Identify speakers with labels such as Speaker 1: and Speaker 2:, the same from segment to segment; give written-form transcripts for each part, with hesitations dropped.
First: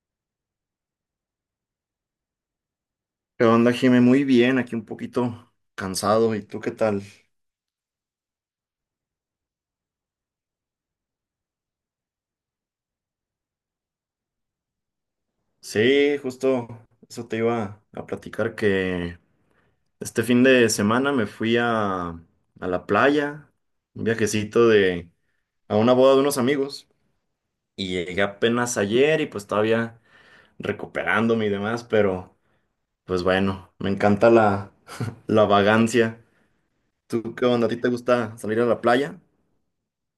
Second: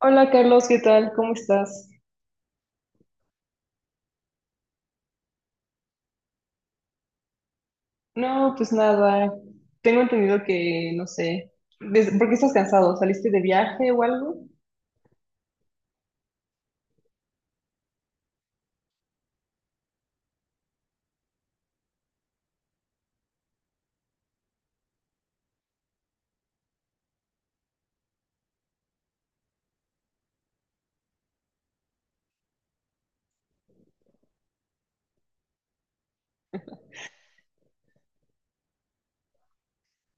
Speaker 1: Hola Carlos, ¿qué tal? ¿Cómo estás?
Speaker 2: ¿Qué onda, Jimé? Muy bien, aquí un poquito cansado. ¿Y tú qué tal?
Speaker 1: No, pues nada, tengo entendido que, no sé, ¿por qué estás cansado? ¿Saliste de viaje o algo?
Speaker 2: Sí, justo eso te iba a platicar que este fin de semana me fui a la playa, un viajecito de, a una boda de unos amigos y llegué apenas ayer y pues todavía recuperándome y demás, pero pues bueno, me encanta la, la vagancia. ¿Tú qué onda? ¿A ti te gusta salir a la playa?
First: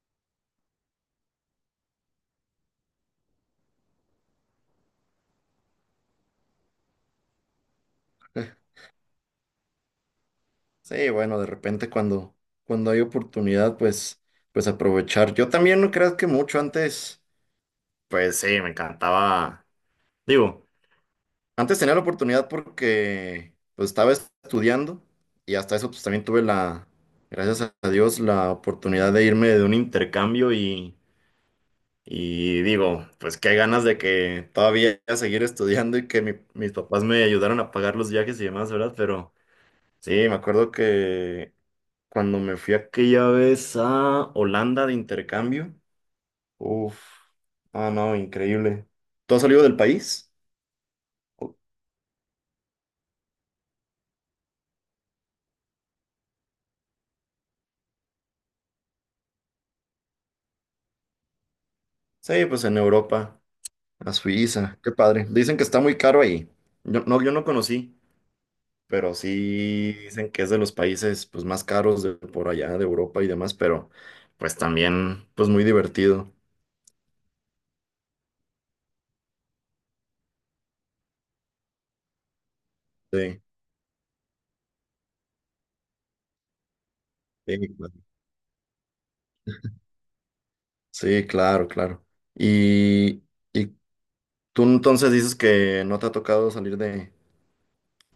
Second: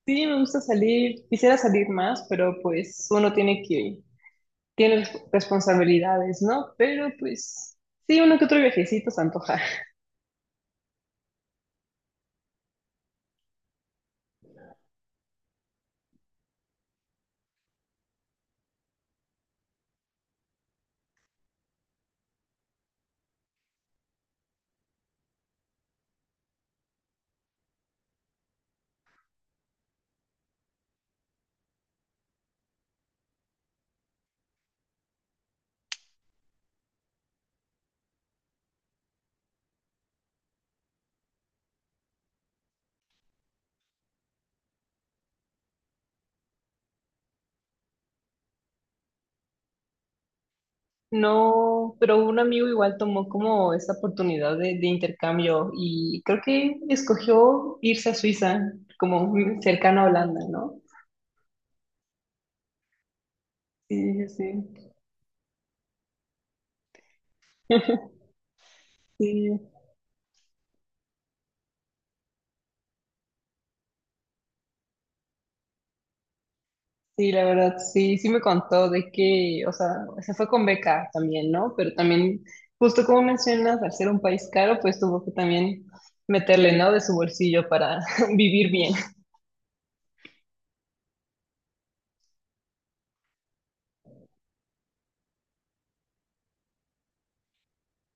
Speaker 1: Sí, me gusta salir, quisiera salir más, pero pues uno tiene que, tiene responsabilidades, ¿no? Pero pues sí, uno que otro viajecito se antoja.
Speaker 2: Sí, bueno, de repente cuando hay oportunidad, pues, pues aprovechar. Yo también no creas que mucho antes, pues sí, me encantaba. Digo, antes tenía la oportunidad porque pues estaba estudiando y hasta eso pues también tuve la, gracias a Dios, la oportunidad de irme de un intercambio y digo, pues qué ganas de que todavía seguir estudiando y que mis papás me ayudaron a pagar los viajes y demás, ¿verdad? Pero sí, me acuerdo que cuando me fui aquella vez a Holanda de intercambio. Uf. Ah, no, increíble. ¿Tú has salido del país?
Speaker 1: No, pero un amigo igual tomó como esta oportunidad de intercambio y creo que escogió irse a Suiza, como cercano a Holanda, ¿no?
Speaker 2: Sí, pues en Europa, a
Speaker 1: Sí, sí.
Speaker 2: Suiza. Qué padre. Dicen que está muy caro ahí. Yo no conocí, pero
Speaker 1: Sí. Sí.
Speaker 2: sí dicen que es de los países pues más caros de por allá, de Europa y demás, pero pues también pues muy divertido.
Speaker 1: Sí, la verdad, sí, sí me contó de que, o sea, se fue con beca también, ¿no? Pero también, justo como
Speaker 2: Sí,
Speaker 1: mencionas, al ser un país caro, pues tuvo que también meterle, ¿no? De su
Speaker 2: sí,
Speaker 1: bolsillo
Speaker 2: claro.
Speaker 1: para vivir bien.
Speaker 2: Sí, claro, claro. Y, y tú entonces dices que no te ha tocado salir de,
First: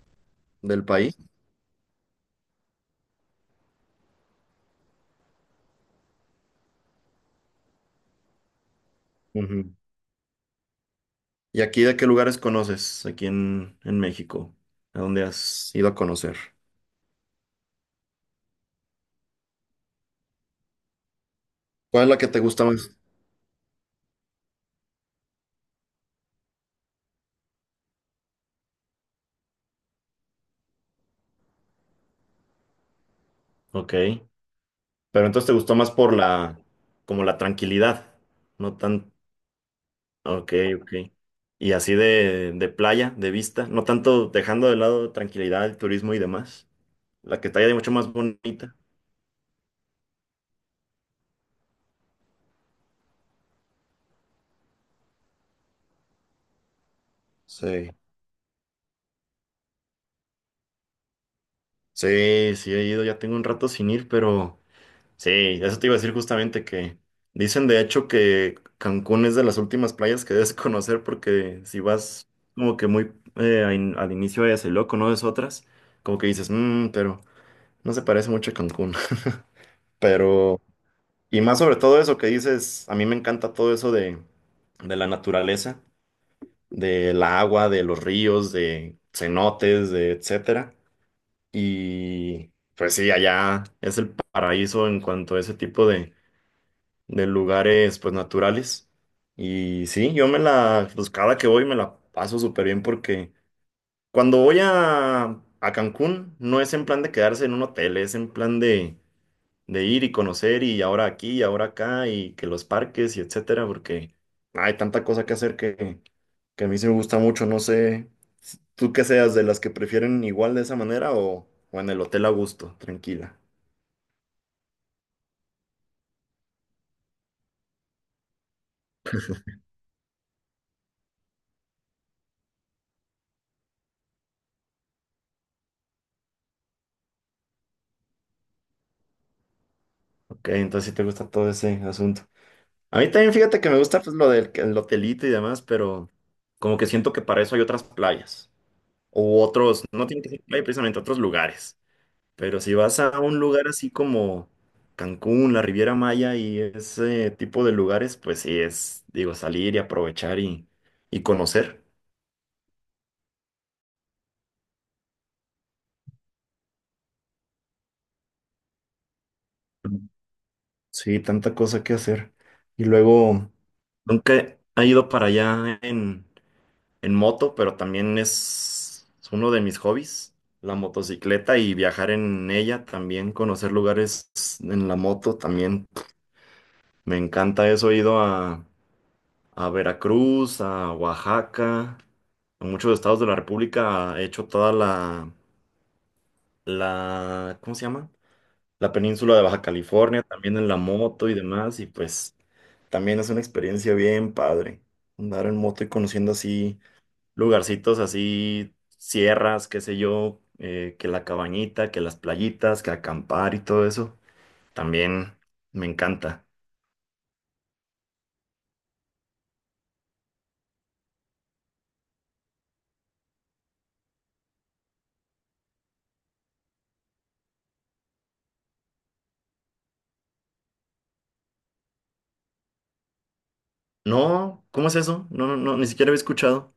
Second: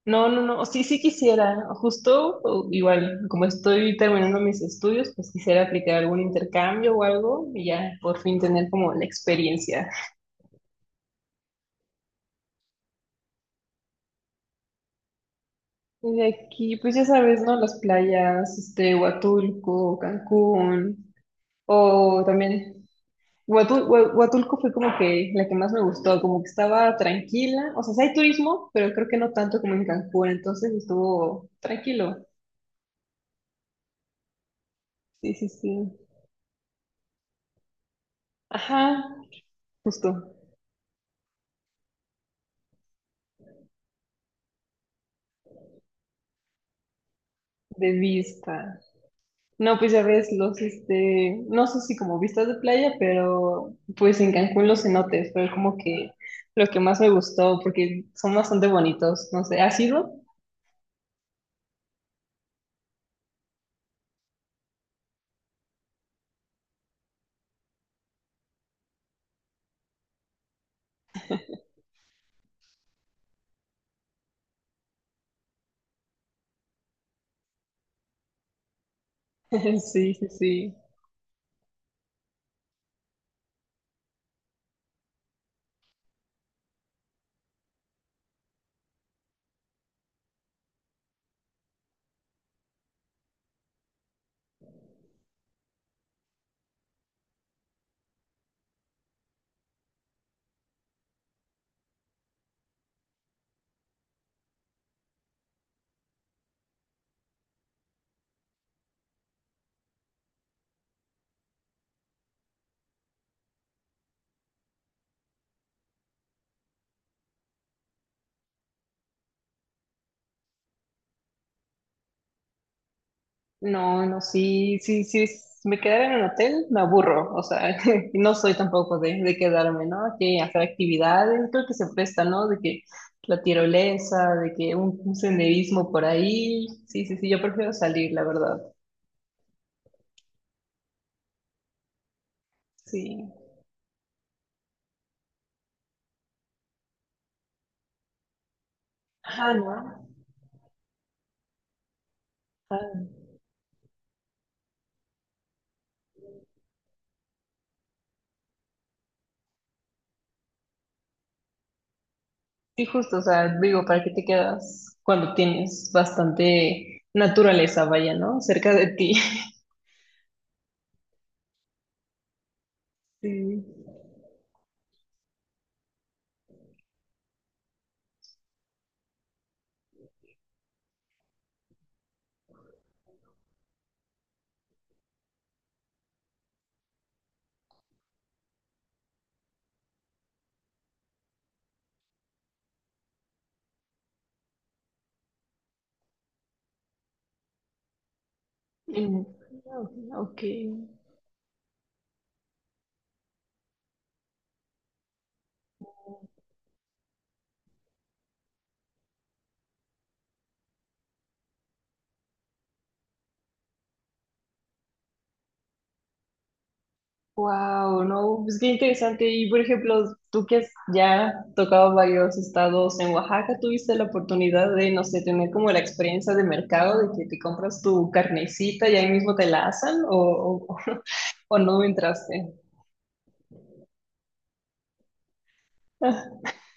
Speaker 1: No, no, no, sí,
Speaker 2: del
Speaker 1: sí
Speaker 2: país.
Speaker 1: quisiera, justo o igual, como estoy terminando mis estudios, pues quisiera aplicar algún intercambio o algo y ya por fin tener como la
Speaker 2: Ujú.
Speaker 1: experiencia.
Speaker 2: ¿Y aquí de qué lugares conoces aquí en México? ¿A dónde has ido a
Speaker 1: Y de
Speaker 2: conocer?
Speaker 1: aquí, pues ya sabes, ¿no? Las playas, este, Huatulco, Cancún,
Speaker 2: ¿Cuál es la
Speaker 1: o
Speaker 2: que te gusta
Speaker 1: también…
Speaker 2: más?
Speaker 1: Huatulco fue como que la que más me gustó, como que estaba tranquila, o sea, sí hay turismo, pero creo que no tanto como en Cancún, entonces estuvo tranquilo.
Speaker 2: Ok, pero
Speaker 1: Sí,
Speaker 2: entonces
Speaker 1: sí,
Speaker 2: te gustó más
Speaker 1: sí.
Speaker 2: por la, como la tranquilidad, no
Speaker 1: Ajá,
Speaker 2: tan,
Speaker 1: justo,
Speaker 2: ok, ok. Y así de playa, de vista, no tanto dejando de lado tranquilidad, el turismo y demás. La que está ya mucho
Speaker 1: de
Speaker 2: más bonita.
Speaker 1: vista. No, pues ya ves los, este, no sé si como vistas de playa, pero pues en Cancún los cenotes fue como que lo que más me gustó,
Speaker 2: Sí.
Speaker 1: porque son bastante bonitos, no sé, ¿has ido?
Speaker 2: Sí, sí he ido, ya tengo un rato sin ir, pero... Sí, eso te iba a decir justamente que dicen de hecho que Cancún es de las últimas playas que debes conocer porque si vas como que muy a al inicio de Loco, conoces otras, como que dices, mmm, pero no se parece mucho a Cancún.
Speaker 1: Sí, sí,
Speaker 2: Pero,
Speaker 1: sí.
Speaker 2: y más sobre todo eso que dices, a mí me encanta todo eso de la naturaleza, del agua, de los ríos, de cenotes, de etcétera. Y pues sí, allá es el paraíso en cuanto a ese tipo de lugares pues naturales. Y sí, yo me la, pues cada que voy me la paso súper bien porque cuando voy a Cancún no es en plan de quedarse en un hotel, es en plan de ir y conocer y ahora aquí y ahora acá y que los parques y etcétera, porque hay tanta cosa que hacer que a mí sí me gusta mucho, no sé, tú que seas de las que prefieren igual de esa manera o en el hotel a gusto, tranquila.
Speaker 1: No, no, sí, sí, sí, me quedara en un hotel, me aburro, o sea, no soy tampoco de quedarme, ¿no? Que hacer actividades, creo que se presta, ¿no? De que la tirolesa, de que un senderismo por ahí, sí, sí, sí, yo prefiero salir, la verdad,
Speaker 2: Ok, entonces sí te gusta todo ese asunto. A mí
Speaker 1: sí.
Speaker 2: también fíjate que me gusta pues lo del el hotelito y demás, pero como que siento que para eso hay otras playas o
Speaker 1: Ajá,
Speaker 2: otros,
Speaker 1: ¿no?
Speaker 2: no tiene que ser playa precisamente, otros lugares. Pero si vas
Speaker 1: Ah,
Speaker 2: a un lugar así como Cancún, la Riviera Maya y ese tipo de lugares, pues sí es, digo, salir y aprovechar y conocer.
Speaker 1: sí, justo, o sea, digo, ¿para qué te quedas cuando tienes bastante naturaleza, vaya, ¿no? Cerca de ti.
Speaker 2: Sí, tanta cosa que hacer. Y luego,
Speaker 1: Sí.
Speaker 2: nunca he ido para allá en moto, pero también es uno de mis hobbies, la motocicleta y viajar en ella, también conocer lugares en la moto, también me encanta eso. He ido a Veracruz, a Oaxaca, a muchos estados de la República, he hecho toda la, la, ¿cómo se llama? La
Speaker 1: Mm,
Speaker 2: península de Baja California,
Speaker 1: ok.
Speaker 2: también en la moto y demás, y pues también es una experiencia bien padre, andar en moto y conociendo así lugarcitos así, sierras, qué sé yo, que la cabañita, que las playitas, que acampar y todo eso. También me encanta.
Speaker 1: Wow, no, pues qué interesante. Y por ejemplo, tú que has ya tocado varios estados en Oaxaca, ¿tuviste la oportunidad de, no sé, tener como la experiencia de mercado, de que te compras tu carnecita y ahí mismo te la asan o no entraste?
Speaker 2: No, ¿cómo es eso? No, ni siquiera había escuchado.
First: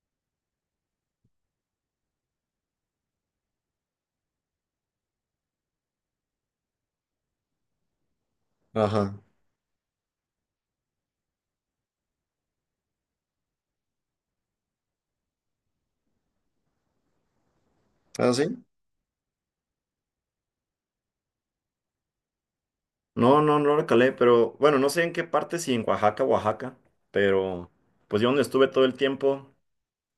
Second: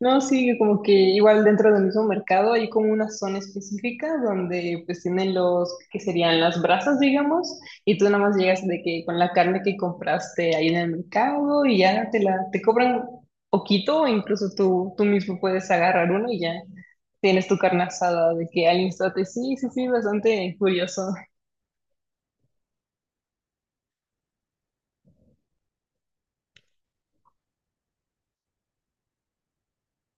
Speaker 1: No, sí, como que igual dentro del mismo mercado hay como una zona específica donde pues tienen los que serían las brasas, digamos, y tú nada más llegas de que con
Speaker 2: Ajá.
Speaker 1: la carne que compraste ahí en el mercado y ya te cobran poquito, o incluso tú mismo puedes agarrar uno y ya tienes tu carne
Speaker 2: ¿Ah,
Speaker 1: asada de
Speaker 2: sí?
Speaker 1: que al instante. Sí, sí, sí, bastante curioso.
Speaker 2: No, no, no lo calé, pero bueno, no sé en qué parte, si en Oaxaca, Oaxaca, pero pues yo donde estuve todo el tiempo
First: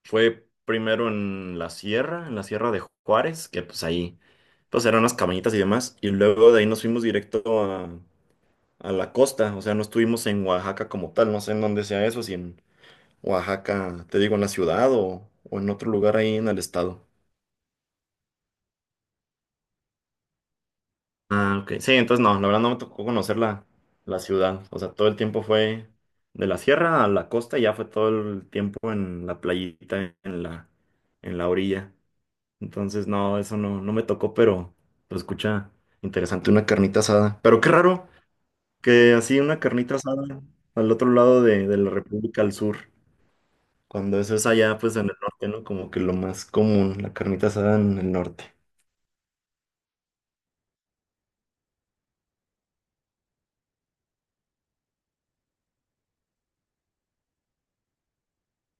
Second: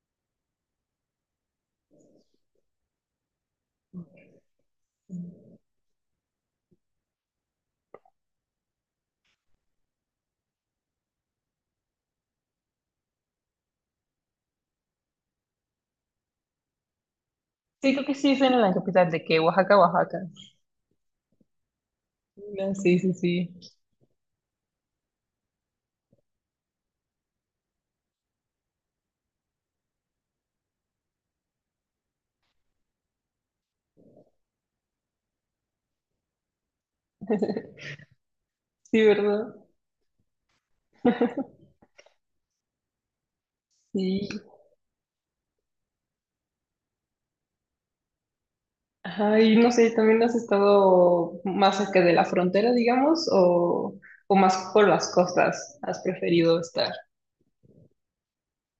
Speaker 2: fue primero en la sierra de Juárez, que pues ahí pues eran unas cabañitas y demás, y luego de ahí nos fuimos directo a la costa, o sea, no estuvimos en Oaxaca como tal, no sé en dónde sea eso, si en Oaxaca, te digo, en la ciudad o en otro lugar ahí en el estado.
Speaker 1: Sí, creo que sí es en la capital de que Oaxaca, Oaxaca.
Speaker 2: Ah, ok. Sí, entonces no, la verdad no
Speaker 1: No,
Speaker 2: me
Speaker 1: sí,
Speaker 2: tocó
Speaker 1: sí,
Speaker 2: conocer la,
Speaker 1: sí.
Speaker 2: la ciudad, o sea, todo el tiempo fue de la sierra a la costa y ya fue todo el tiempo en la playita, en la orilla. Entonces, no, eso no, no me tocó, pero escucha, interesante, una carnita asada. Pero qué raro
Speaker 1: Sí,
Speaker 2: que así
Speaker 1: ¿verdad?
Speaker 2: una carnita asada al otro lado de la República al sur. Cuando
Speaker 1: Sí,
Speaker 2: eso es allá, pues en el norte, ¿no? Como que lo más común, la carnita asada en el norte.
Speaker 1: ajá, y no sé, ¿también has estado más cerca de la frontera, digamos, o más por las costas? ¿Has preferido estar?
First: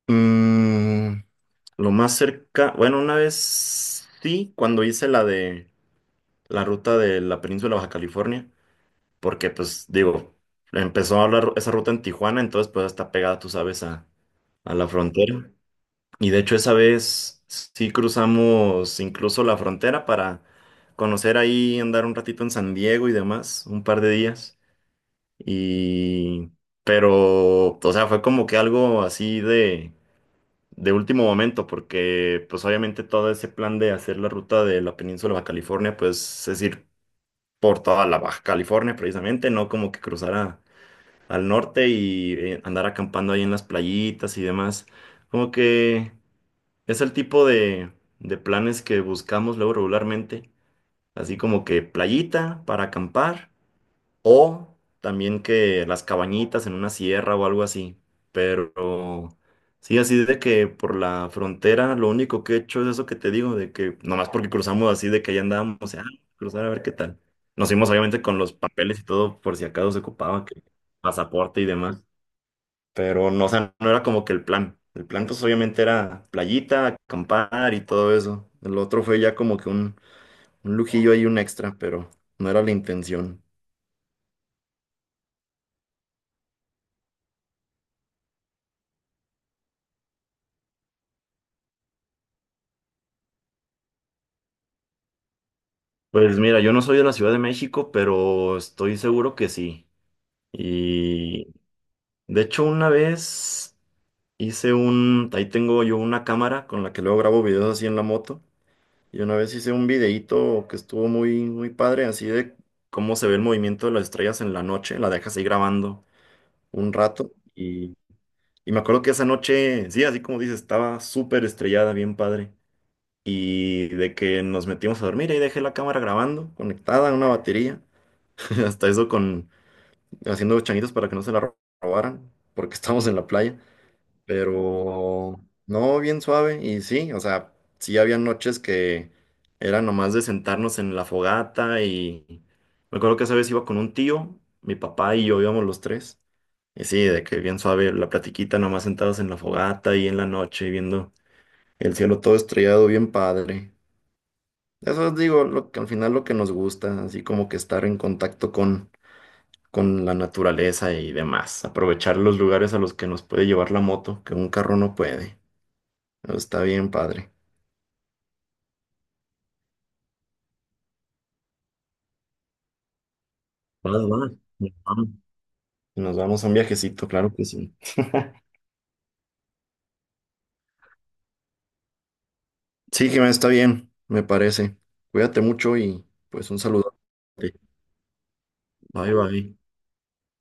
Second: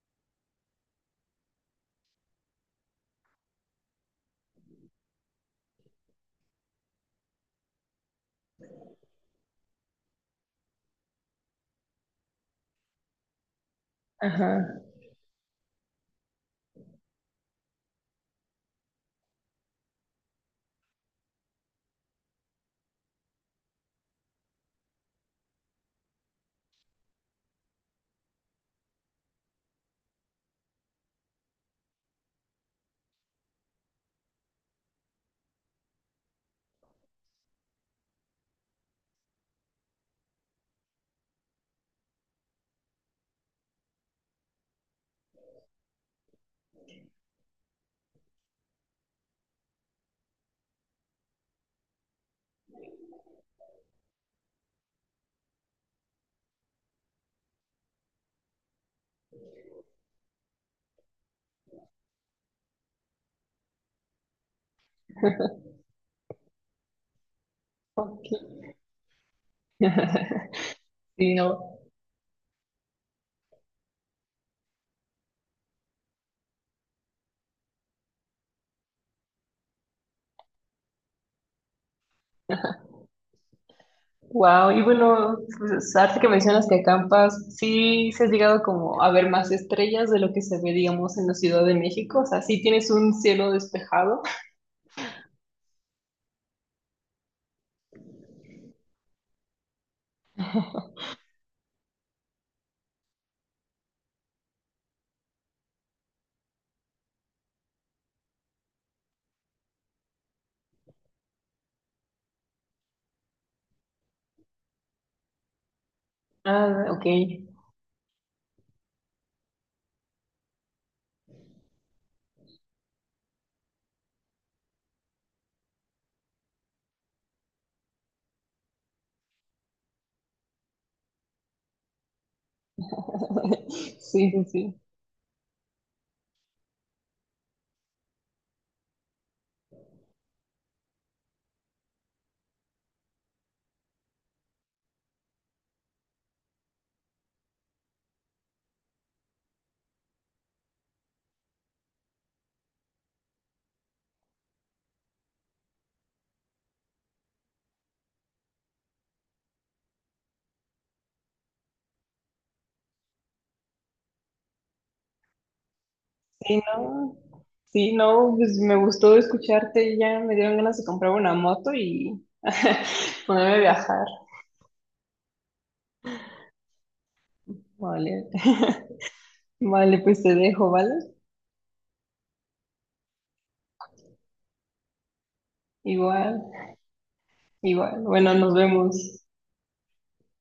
Speaker 2: Mm, lo más cerca, bueno, una vez sí, cuando hice la de la ruta de la península Baja California, porque pues digo, empezó la esa ruta en Tijuana, entonces pues está pegada, tú sabes, a
Speaker 1: Ajá,
Speaker 2: la frontera. Y de hecho esa vez sí cruzamos incluso la frontera para conocer ahí, andar un ratito en San Diego y demás, un par de días. Y, pero, o sea, fue como que algo así de último momento, porque pues obviamente todo ese plan de hacer la ruta de la península Baja California, pues es ir por toda la Baja California precisamente, no como que cruzar al norte y andar acampando ahí en las playitas y demás. Como que es el tipo de planes que buscamos luego regularmente, así como que playita para acampar o también que las cabañitas en una sierra o algo así. Pero sí, así de que por la frontera lo único que he hecho es eso que te digo, de que nomás porque cruzamos así, de que allá andábamos, o sea, cruzar a ver qué tal. Nos fuimos obviamente con los
Speaker 1: ok.
Speaker 2: papeles y todo por si acaso se ocupaba, que
Speaker 1: Sí,
Speaker 2: pasaporte y
Speaker 1: no.
Speaker 2: demás. Pero no, o sea, no era como que el plan. El plan pues obviamente era playita, acampar y todo eso. El otro fue ya como que un lujillo ahí, un extra, pero no era la intención.
Speaker 1: Wow, y bueno, pues, ahorita que mencionas que acampas, sí, se has llegado como a ver más estrellas de lo que se ve, digamos, en la Ciudad de México, o sea, sí tienes un cielo despejado.
Speaker 2: Pues mira, yo no soy de la Ciudad de México, pero estoy seguro que sí. Y de hecho una vez hice un, ahí tengo yo una cámara con la que luego grabo videos así en la moto. Y una vez hice un videíto que estuvo muy, muy padre, así de cómo se ve el movimiento de las estrellas en la noche. La dejas ahí grabando
Speaker 1: Ah,
Speaker 2: un
Speaker 1: ok.
Speaker 2: rato. Y me acuerdo que esa noche, sí, así como dices, estaba súper estrellada, bien padre. Y de que nos metimos a dormir y dejé la cámara grabando, conectada a una batería. Hasta eso con haciendo changuitos para que no se la robaran, porque estábamos en la playa.
Speaker 1: Sí, sí, sí.
Speaker 2: Pero no, bien suave. Y sí, o sea, sí había noches que era nomás de sentarnos en la fogata. Y me acuerdo que esa vez iba con un tío, mi papá y yo íbamos los tres. Y sí, de que bien suave la platiquita, nomás sentados en la fogata y en la noche, viendo el cielo todo estrellado, bien padre. Eso es, digo, lo que al final lo que nos gusta, así como que estar en contacto con la naturaleza y demás. Aprovechar los lugares a los que nos puede llevar la moto, que un carro no puede. Pero
Speaker 1: Sí,
Speaker 2: está bien,
Speaker 1: no,
Speaker 2: padre.
Speaker 1: sí, no, pues me gustó escucharte y ya me dieron ganas de comprar una moto y ponerme a
Speaker 2: Va,
Speaker 1: viajar.
Speaker 2: va, nos vamos. Nos vamos a un viajecito, claro que sí.
Speaker 1: Vale, vale, pues te dejo, ¿vale?
Speaker 2: Sí, Jimena, está bien, me parece. Cuídate mucho y
Speaker 1: Igual,
Speaker 2: pues un saludo.
Speaker 1: igual. Bueno, nos
Speaker 2: Bye,
Speaker 1: vemos.
Speaker 2: bye.